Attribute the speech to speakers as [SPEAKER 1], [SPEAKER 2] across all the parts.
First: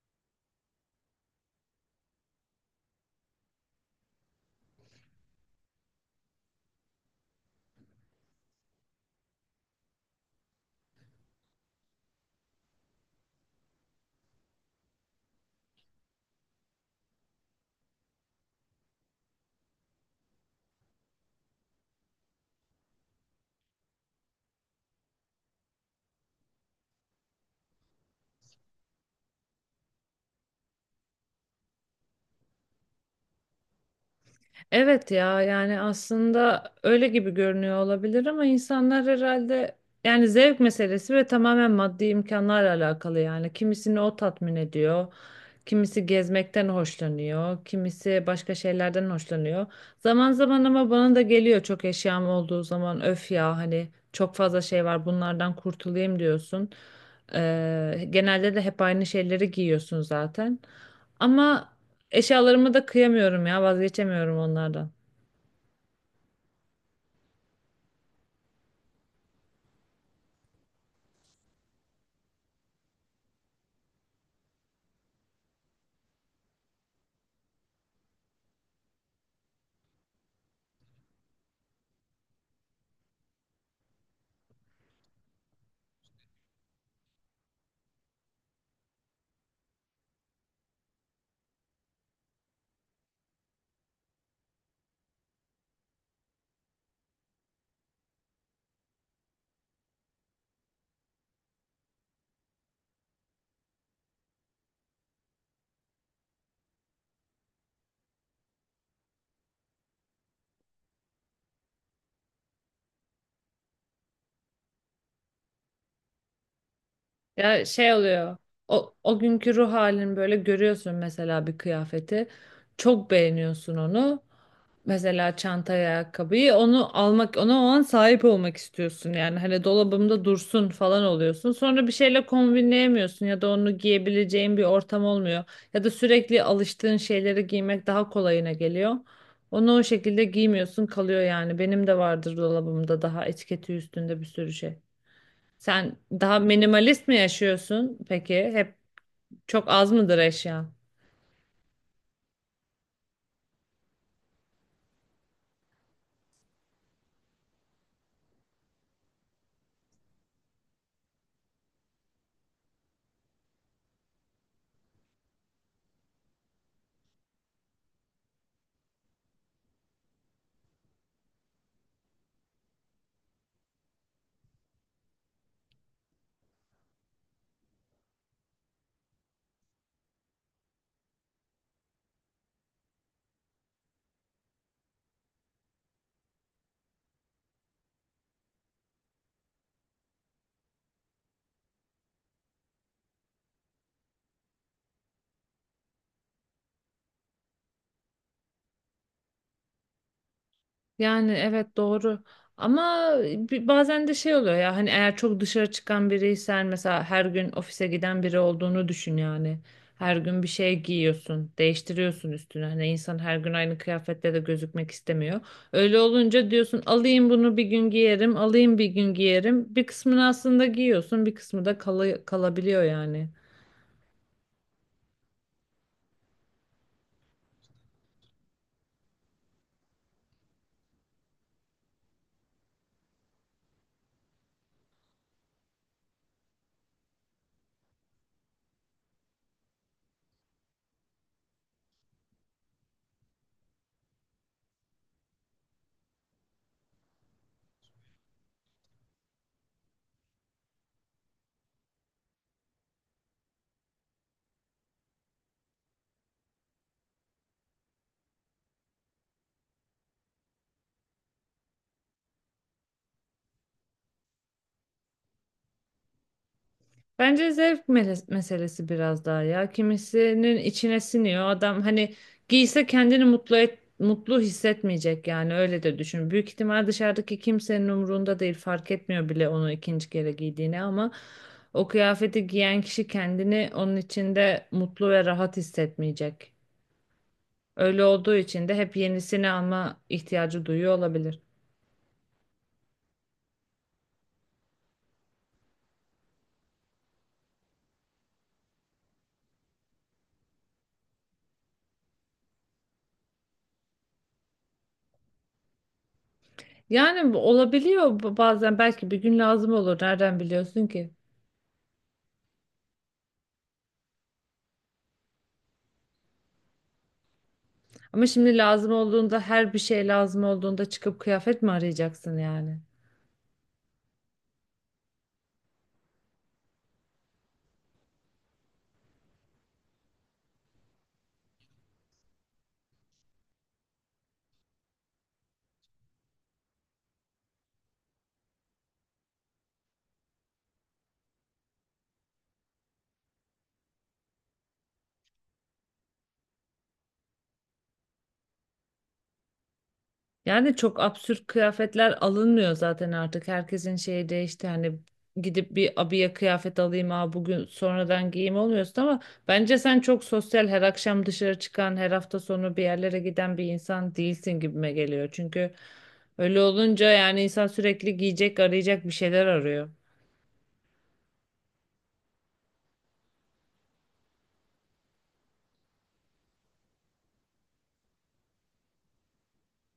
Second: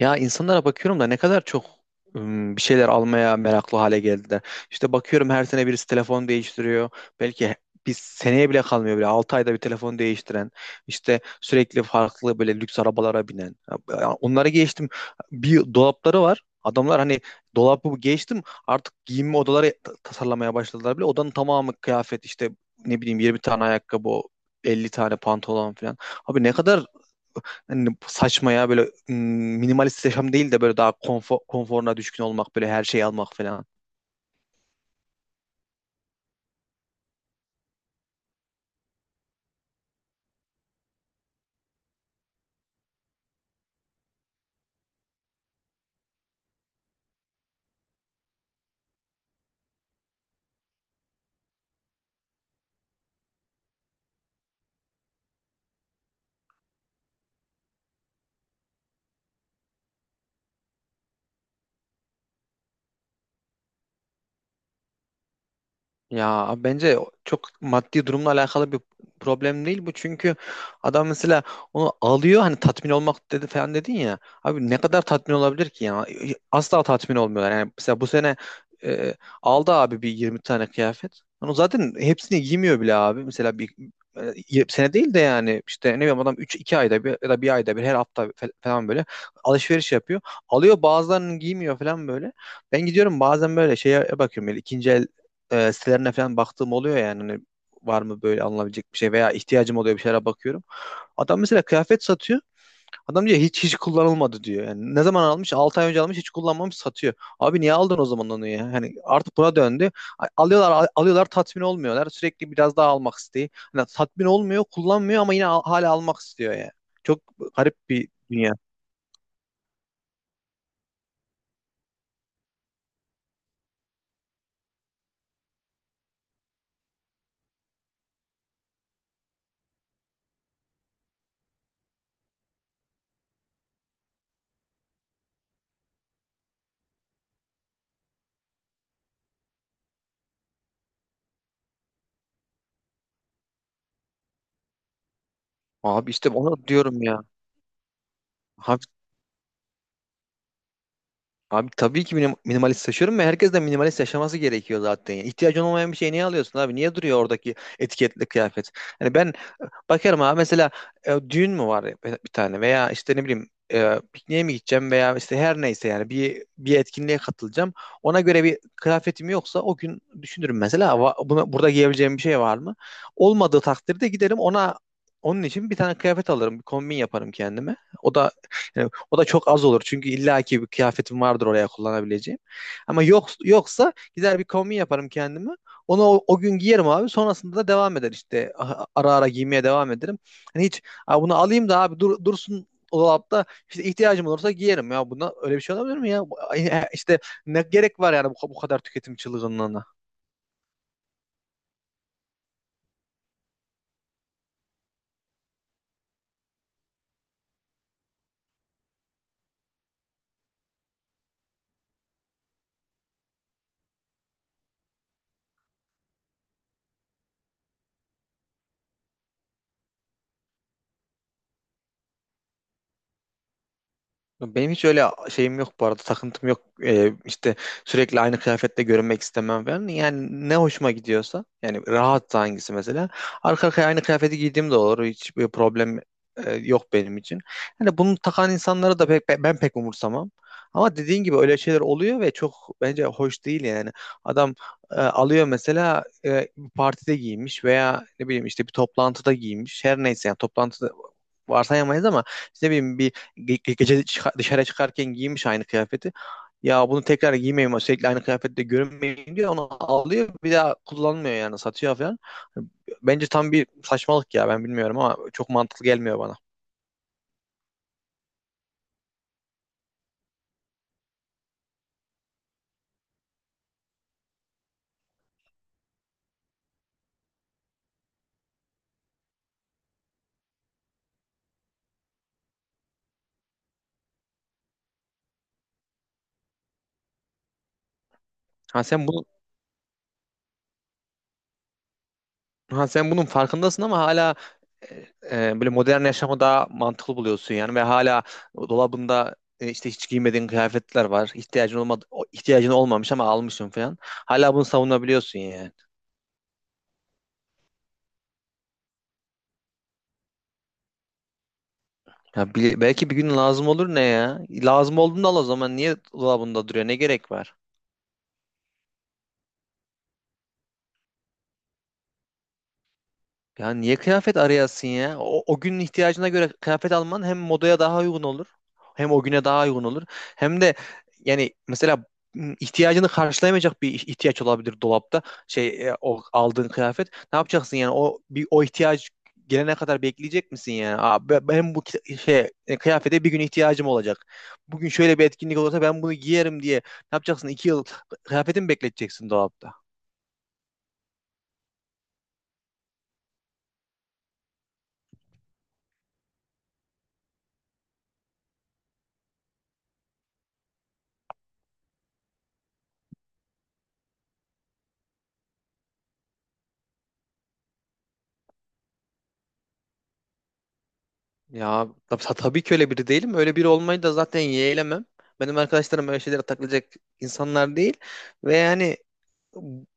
[SPEAKER 1] Ya insanlara bakıyorum da ne kadar çok bir şeyler almaya meraklı hale geldiler. İşte bakıyorum her sene birisi telefon değiştiriyor. Belki bir seneye bile kalmıyor bile. 6 ayda bir telefon değiştiren, işte sürekli farklı böyle lüks arabalara binen. Ya onları geçtim. Bir dolapları var. Adamlar hani dolabı geçtim artık giyinme odaları tasarlamaya başladılar bile. Odanın tamamı kıyafet işte ne bileyim 20 tane ayakkabı, 50 tane pantolon falan. Abi ne kadar hani saçma ya böyle mm, minimalist yaşam değil de böyle daha konforuna düşkün olmak, böyle her şeyi almak falan.
[SPEAKER 2] Evet ya, yani aslında öyle gibi görünüyor olabilir ama insanlar herhalde yani zevk meselesi ve tamamen maddi imkanlarla alakalı yani. Kimisini o tatmin ediyor, kimisi gezmekten hoşlanıyor, kimisi başka şeylerden hoşlanıyor. Zaman zaman ama bana da geliyor, çok eşyam olduğu zaman öf ya, hani çok fazla şey var, bunlardan kurtulayım diyorsun. Genelde de hep aynı şeyleri giyiyorsun zaten. Ama eşyalarımı da kıyamıyorum ya, vazgeçemiyorum onlardan.
[SPEAKER 1] Ya bence çok maddi durumla alakalı bir problem değil bu. Çünkü adam mesela onu alıyor, hani tatmin olmak dedi falan dedin ya. Abi ne kadar tatmin olabilir ki ya? Asla tatmin olmuyorlar. Yani mesela bu sene e, aldı abi bir 20 tane kıyafet. Onu zaten hepsini giymiyor bile abi. Mesela bir sene değil de yani işte ne bileyim adam üç iki ayda bir ya da bir ayda bir, her hafta falan böyle alışveriş yapıyor. Alıyor, bazılarını giymiyor falan böyle. Ben gidiyorum bazen böyle şeye bakıyorum, böyle ikinci el sitelerine falan baktığım oluyor, yani hani var mı böyle alınabilecek bir şey veya ihtiyacım oluyor bir şeylere bakıyorum. Adam mesela kıyafet satıyor. Adam diyor hiç kullanılmadı diyor. Yani ne zaman almış? 6 ay önce almış, hiç kullanmamış, satıyor. Abi niye aldın o zaman onu ya? Hani artık buna döndü. Alıyorlar, alıyorlar, tatmin olmuyorlar. Sürekli biraz daha almak isteği. Hani tatmin olmuyor, kullanmıyor ama yine hala almak istiyor ya. Çok
[SPEAKER 2] Ya
[SPEAKER 1] garip
[SPEAKER 2] şey
[SPEAKER 1] bir
[SPEAKER 2] oluyor.
[SPEAKER 1] dünya.
[SPEAKER 2] O, o günkü ruh halini böyle görüyorsun mesela bir kıyafeti. Çok beğeniyorsun onu. Mesela çantaya ayakkabıyı onu almak, ona o an sahip olmak istiyorsun. Yani hani dolabımda dursun falan oluyorsun. Sonra bir şeyle kombinleyemiyorsun ya da onu giyebileceğin bir ortam olmuyor. Ya da sürekli alıştığın şeyleri giymek daha kolayına geliyor. Onu o şekilde giymiyorsun, kalıyor yani. Benim de vardır dolabımda daha etiketi üstünde bir sürü şey. Sen
[SPEAKER 1] Abi işte
[SPEAKER 2] daha
[SPEAKER 1] onu diyorum
[SPEAKER 2] minimalist mi
[SPEAKER 1] ya.
[SPEAKER 2] yaşıyorsun peki? Hep
[SPEAKER 1] Abi.
[SPEAKER 2] çok az mıdır eşyan?
[SPEAKER 1] Abi tabii ki minimalist yaşıyorum ve herkes de minimalist yaşaması gerekiyor zaten. Yani ihtiyacın olmayan bir şey niye alıyorsun abi? Niye duruyor oradaki etiketli kıyafet? Hani ben bakarım abi mesela düğün mü var ya bir tane, veya işte ne bileyim pikniğe mi gideceğim, veya işte her neyse, yani bir etkinliğe katılacağım. Ona göre bir kıyafetim yoksa o gün düşünürüm mesela, buna, burada giyebileceğim bir şey var mı?" Olmadığı takdirde giderim, onun için bir tane kıyafet alırım, bir kombin yaparım kendime. O da, yani o da çok az olur çünkü illaki bir kıyafetim vardır oraya kullanabileceğim. Ama yok yoksa gider bir kombin yaparım kendime. Onu o gün giyerim abi. Sonrasında da devam eder işte. Ara ara giymeye devam ederim. Hani hiç "Aa, bunu alayım da abi dursun o dolapta, işte ihtiyacım olursa giyerim ya." Buna öyle bir şey olabilir mi ya? İşte ne gerek var yani bu kadar tüketim çılgınlığına?
[SPEAKER 2] Yani evet, doğru. Ama bazen de şey oluyor ya, hani eğer çok dışarı çıkan biriysen, mesela her gün ofise giden biri olduğunu düşün yani. Her gün bir şey giyiyorsun, değiştiriyorsun üstünü. Hani insan her gün aynı kıyafetle de gözükmek istemiyor. Öyle olunca diyorsun alayım bunu bir gün giyerim, alayım bir gün giyerim. Bir kısmını aslında giyiyorsun, bir kısmı da kalabiliyor yani.
[SPEAKER 1] Benim hiç öyle şeyim yok, bu arada takıntım yok. İşte sürekli aynı kıyafetle görünmek istemem falan, yani ne hoşuma gidiyorsa, yani rahatsa hangisi, mesela arka arkaya aynı kıyafeti giydiğim de olur, hiç bir problem yok benim için. Hani bunu takan insanları da ben pek umursamam, ama dediğin gibi öyle şeyler oluyor ve çok bence hoş değil yani. Adam alıyor mesela, bir partide giymiş veya ne bileyim işte bir toplantıda giymiş, her neyse, yani toplantıda varsayamayız ama işte ne bileyim bir gece dışarı çıkarken giymiş aynı kıyafeti. Ya bunu tekrar giymeyeyim, sürekli aynı kıyafette görünmeyeyim diye onu alıyor, bir daha kullanmıyor, yani satıyor falan. Bence tam bir saçmalık ya, ben bilmiyorum ama çok mantıklı gelmiyor bana.
[SPEAKER 2] Bence zevk meselesi biraz daha ya. Kimisinin içine siniyor. Adam hani giyse kendini mutlu et, mutlu hissetmeyecek yani, öyle de düşün. Büyük ihtimal dışarıdaki kimsenin umurunda değil. Fark etmiyor bile onu ikinci kere giydiğini, ama o kıyafeti giyen kişi kendini onun içinde mutlu ve rahat hissetmeyecek. Öyle olduğu için de
[SPEAKER 1] Ha
[SPEAKER 2] hep
[SPEAKER 1] sen bunu
[SPEAKER 2] yenisini alma ihtiyacı duyuyor olabilir.
[SPEAKER 1] Ha sen bunun farkındasın ama hala e, böyle modern yaşamı daha mantıklı buluyorsun yani, ve hala dolabında işte hiç giymediğin kıyafetler var. İhtiyacın olmadı, ihtiyacın olmamış ama almışsın falan. Hala bunu savunabiliyorsun yani.
[SPEAKER 2] Yani bu olabiliyor, bazen belki bir gün lazım olur. Nereden biliyorsun ki?
[SPEAKER 1] Ya belki bir gün lazım olur ne ya? Lazım olduğunda al o zaman. Niye dolabında duruyor? Ne gerek var?
[SPEAKER 2] Ama şimdi lazım olduğunda, her bir şey lazım olduğunda çıkıp kıyafet mi arayacaksın yani?
[SPEAKER 1] Ya niye kıyafet arayasın ya? O günün ihtiyacına göre kıyafet alman hem modaya daha uygun olur, hem o güne daha uygun olur. Hem de yani mesela ihtiyacını karşılayamayacak bir ihtiyaç olabilir dolapta. Şey, o aldığın kıyafet. Ne yapacaksın yani? O ihtiyaç gelene kadar bekleyecek misin yani? "Aa, ben bu kıyafete bir gün ihtiyacım olacak. Bugün şöyle bir etkinlik olursa ben bunu giyerim" diye. Ne yapacaksın? 2 yıl kıyafetimi bekleteceksin dolapta.
[SPEAKER 2] Yani çok absürt kıyafetler alınmıyor zaten artık. Herkesin şeyi değişti. Hani gidip bir abiye kıyafet alayım ha bugün sonradan giyeyim olmuyorsun, ama bence sen çok sosyal, her akşam dışarı çıkan, her hafta sonu bir yerlere giden bir insan değilsin gibime geliyor. Çünkü öyle olunca yani insan sürekli giyecek arayacak, bir şeyler arıyor.
[SPEAKER 1] Ya tabii ki öyle biri değilim. Öyle biri olmayı da zaten yeğlemem. Benim arkadaşlarım öyle şeylere takılacak insanlar değil. Ve yani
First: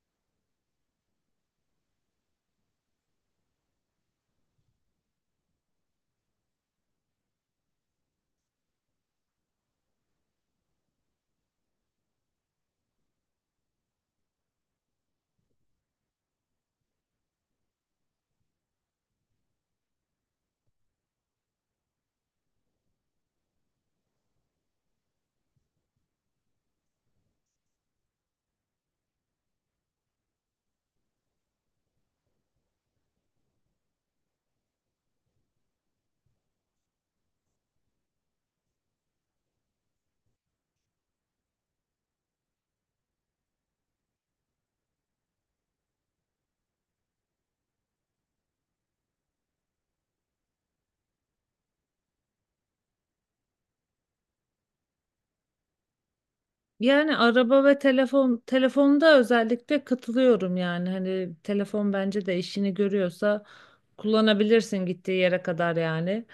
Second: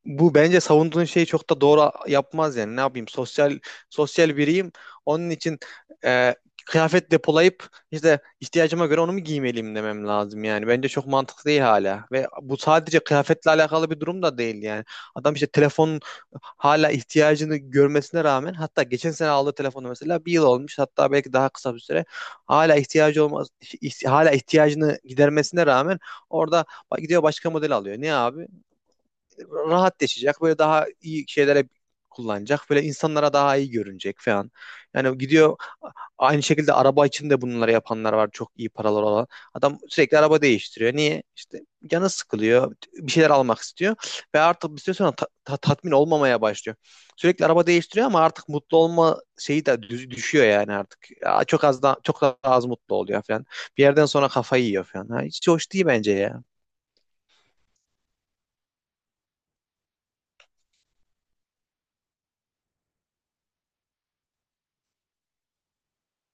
[SPEAKER 1] bu, bence savunduğun şeyi çok da doğru yapmaz yani. Ne yapayım? Sosyal biriyim. Onun için e, kıyafet depolayıp işte ihtiyacıma göre onu mu giymeliyim demem lazım yani. Bence çok mantıklı değil hala. Ve bu sadece kıyafetle alakalı bir durum da değil yani. Adam işte telefonun hala ihtiyacını görmesine rağmen, hatta geçen sene aldığı telefonu mesela bir yıl olmuş, hatta belki daha kısa bir süre, hala ihtiyacı olmaz, hala ihtiyacını gidermesine rağmen, orada gidiyor başka model alıyor. Niye abi? Rahat yaşayacak. Böyle daha iyi şeylere kullanacak. Böyle insanlara daha iyi görünecek falan. Yani gidiyor, aynı şekilde araba için de bunları yapanlar var. Çok iyi paralar olan. Adam sürekli araba değiştiriyor. Niye? İşte canı sıkılıyor. Bir şeyler almak istiyor. Ve artık bir süre sonra tatmin olmamaya başlıyor. Sürekli araba değiştiriyor ama artık mutlu olma şeyi de düşüyor yani artık. Ya çok az da, çok daha az mutlu oluyor falan. Bir yerden sonra kafayı yiyor falan. Ha, hiç hoş değil bence ya.
[SPEAKER 2] Yani araba ve telefon, telefonda özellikle katılıyorum yani, hani telefon bence de işini görüyorsa kullanabilirsin, gittiği yere kadar yani.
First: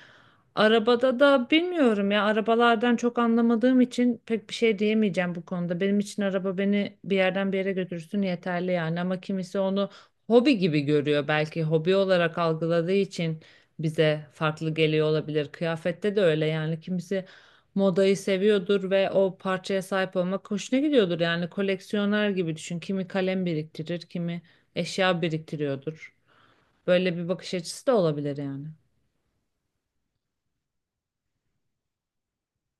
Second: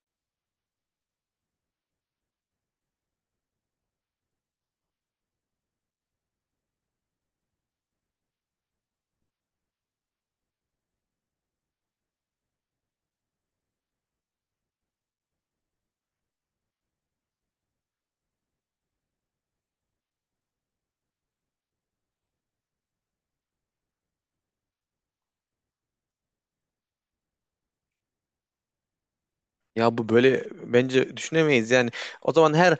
[SPEAKER 2] Arabada da bilmiyorum ya, arabalardan çok anlamadığım için pek bir şey diyemeyeceğim bu konuda. Benim için araba beni bir yerden bir yere götürsün yeterli yani, ama kimisi onu hobi gibi görüyor, belki hobi olarak algıladığı için bize farklı geliyor olabilir. Kıyafette de öyle yani, kimisi modayı seviyordur ve o parçaya sahip olmak hoşuna gidiyordur, yani koleksiyoner gibi düşün. Kimi kalem biriktirir, kimi eşya biriktiriyordur. Böyle bir bakış açısı da olabilir yani.
[SPEAKER 1] Ya bu böyle bence düşünemeyiz yani. O zaman her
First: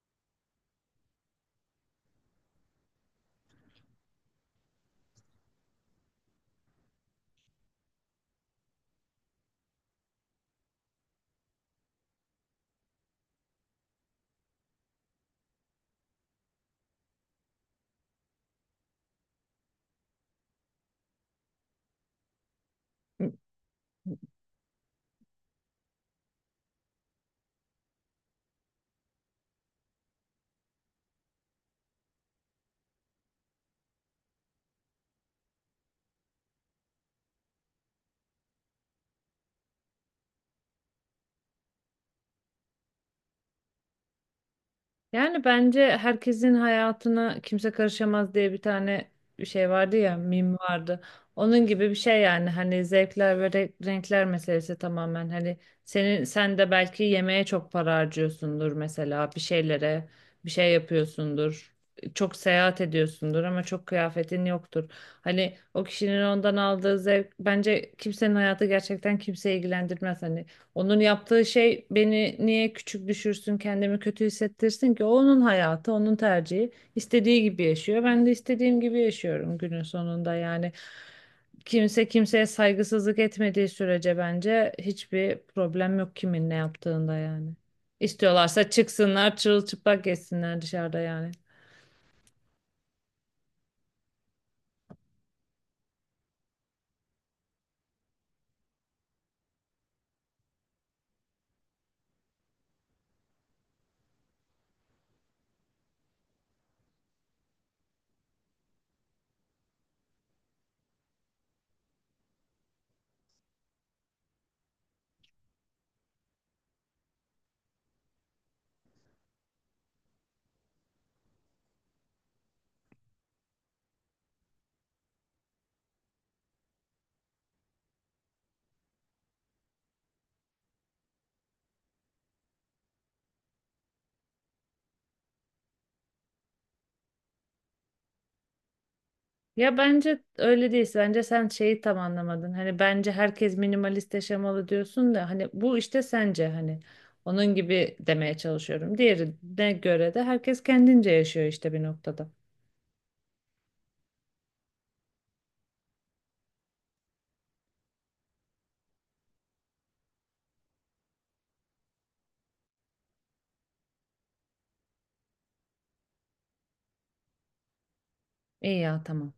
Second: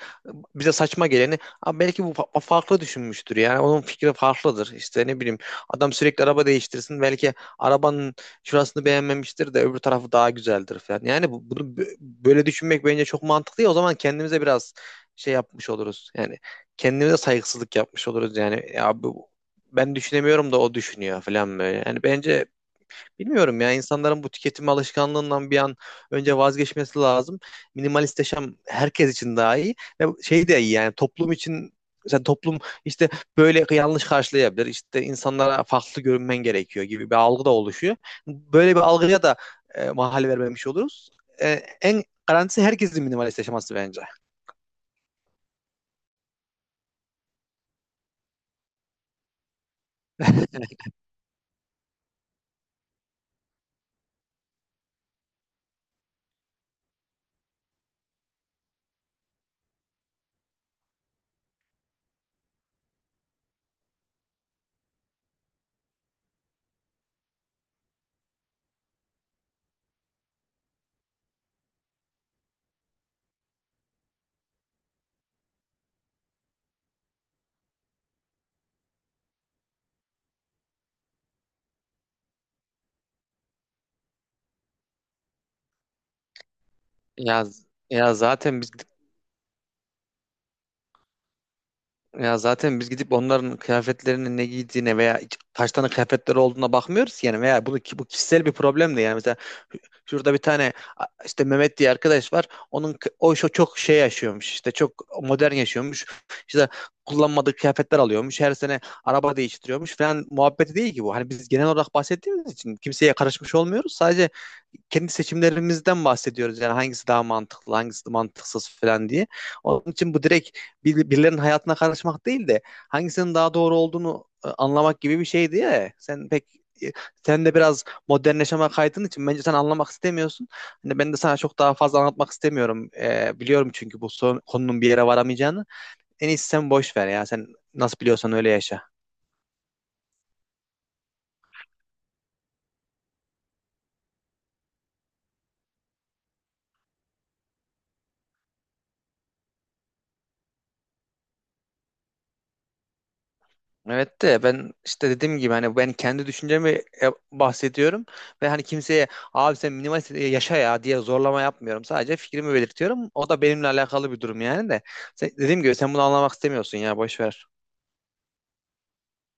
[SPEAKER 1] bize saçma geleni "Aa, belki bu farklı düşünmüştür, yani onun fikri farklıdır. İşte ne bileyim adam sürekli araba değiştirsin, belki arabanın şurasını beğenmemiştir de öbür tarafı daha güzeldir" falan. Yani bunu böyle düşünmek bence çok mantıklı ya, o zaman kendimize biraz şey yapmış oluruz. Yani kendimize saygısızlık yapmış oluruz yani. Ya bu, "Ben düşünemiyorum da o düşünüyor" falan böyle. Yani bence
[SPEAKER 2] Hı.
[SPEAKER 1] bilmiyorum ya, insanların bu tüketim alışkanlığından bir an önce vazgeçmesi lazım. Minimalist yaşam herkes için daha iyi, ve şey de iyi, yani toplum için. Mesela toplum işte böyle yanlış karşılayabilir. İşte insanlara farklı görünmen gerekiyor gibi bir algı da oluşuyor. Böyle bir algıya da mahal vermemiş oluruz. E, En garantisi herkesin minimalist yaşaması bence.
[SPEAKER 2] Yani bence herkesin hayatına kimse karışamaz diye bir tane bir şey vardı ya, mim vardı. Onun gibi bir şey yani, hani zevkler ve renkler meselesi tamamen, hani senin sen de belki yemeğe çok para harcıyorsundur mesela, bir şeylere bir şey yapıyorsundur. Çok seyahat ediyorsundur ama çok kıyafetin yoktur. Hani o kişinin ondan aldığı zevk, bence kimsenin hayatı gerçekten kimseyi ilgilendirmez. Hani onun yaptığı şey beni niye küçük düşürsün, kendimi kötü hissettirsin ki? O onun hayatı, onun tercihi. İstediği gibi yaşıyor. Ben de istediğim gibi yaşıyorum günün sonunda. Yani kimse kimseye saygısızlık etmediği sürece bence hiçbir problem yok kimin ne yaptığında
[SPEAKER 1] Ya
[SPEAKER 2] yani.
[SPEAKER 1] ya zaten
[SPEAKER 2] İstiyorlarsa
[SPEAKER 1] biz
[SPEAKER 2] çıksınlar, çırılçıplak geçsinler dışarıda yani.
[SPEAKER 1] Ya zaten biz gidip onların kıyafetlerinin ne giydiğine veya kaç tane kıyafetleri olduğuna bakmıyoruz ki yani, veya bunu bu kişisel bir problem de yani. Mesela şurada bir tane işte Mehmet diye arkadaş var. O şu çok şey yaşıyormuş, işte çok modern yaşıyormuş. İşte kullanmadığı kıyafetler alıyormuş, her sene araba değiştiriyormuş falan muhabbeti değil ki bu. Hani biz genel olarak bahsettiğimiz için kimseye karışmış olmuyoruz. Sadece kendi seçimlerimizden bahsediyoruz. Yani hangisi daha mantıklı, hangisi mantıksız falan diye. Onun için bu direkt birilerinin hayatına karışmak değil de hangisinin daha doğru olduğunu anlamak gibi bir şeydi ya. E, sen de biraz modernleşme, yaşama kaydığın için bence sen anlamak istemiyorsun. Hani ben de sana çok daha fazla anlatmak istemiyorum. Biliyorum çünkü bu konunun bir yere varamayacağını. En iyisi sen boş ver ya. Sen nasıl biliyorsan öyle yaşa.
[SPEAKER 2] Ya bence öyle değil. Bence sen şeyi tam anlamadın. Hani bence herkes minimalist yaşamalı diyorsun da, hani bu işte sence hani onun gibi demeye çalışıyorum. Diğerine göre de herkes kendince yaşıyor işte bir noktada.
[SPEAKER 1] Evet de ben işte dediğim gibi hani ben kendi düşüncemi bahsediyorum, ve hani kimseye "Abi sen minimalist yaşa ya" diye zorlama yapmıyorum. Sadece fikrimi belirtiyorum. O da benimle alakalı bir durum yani de. Dediğim gibi sen bunu anlamak istemiyorsun ya, boş ver.
[SPEAKER 2] İyi ya, tamam.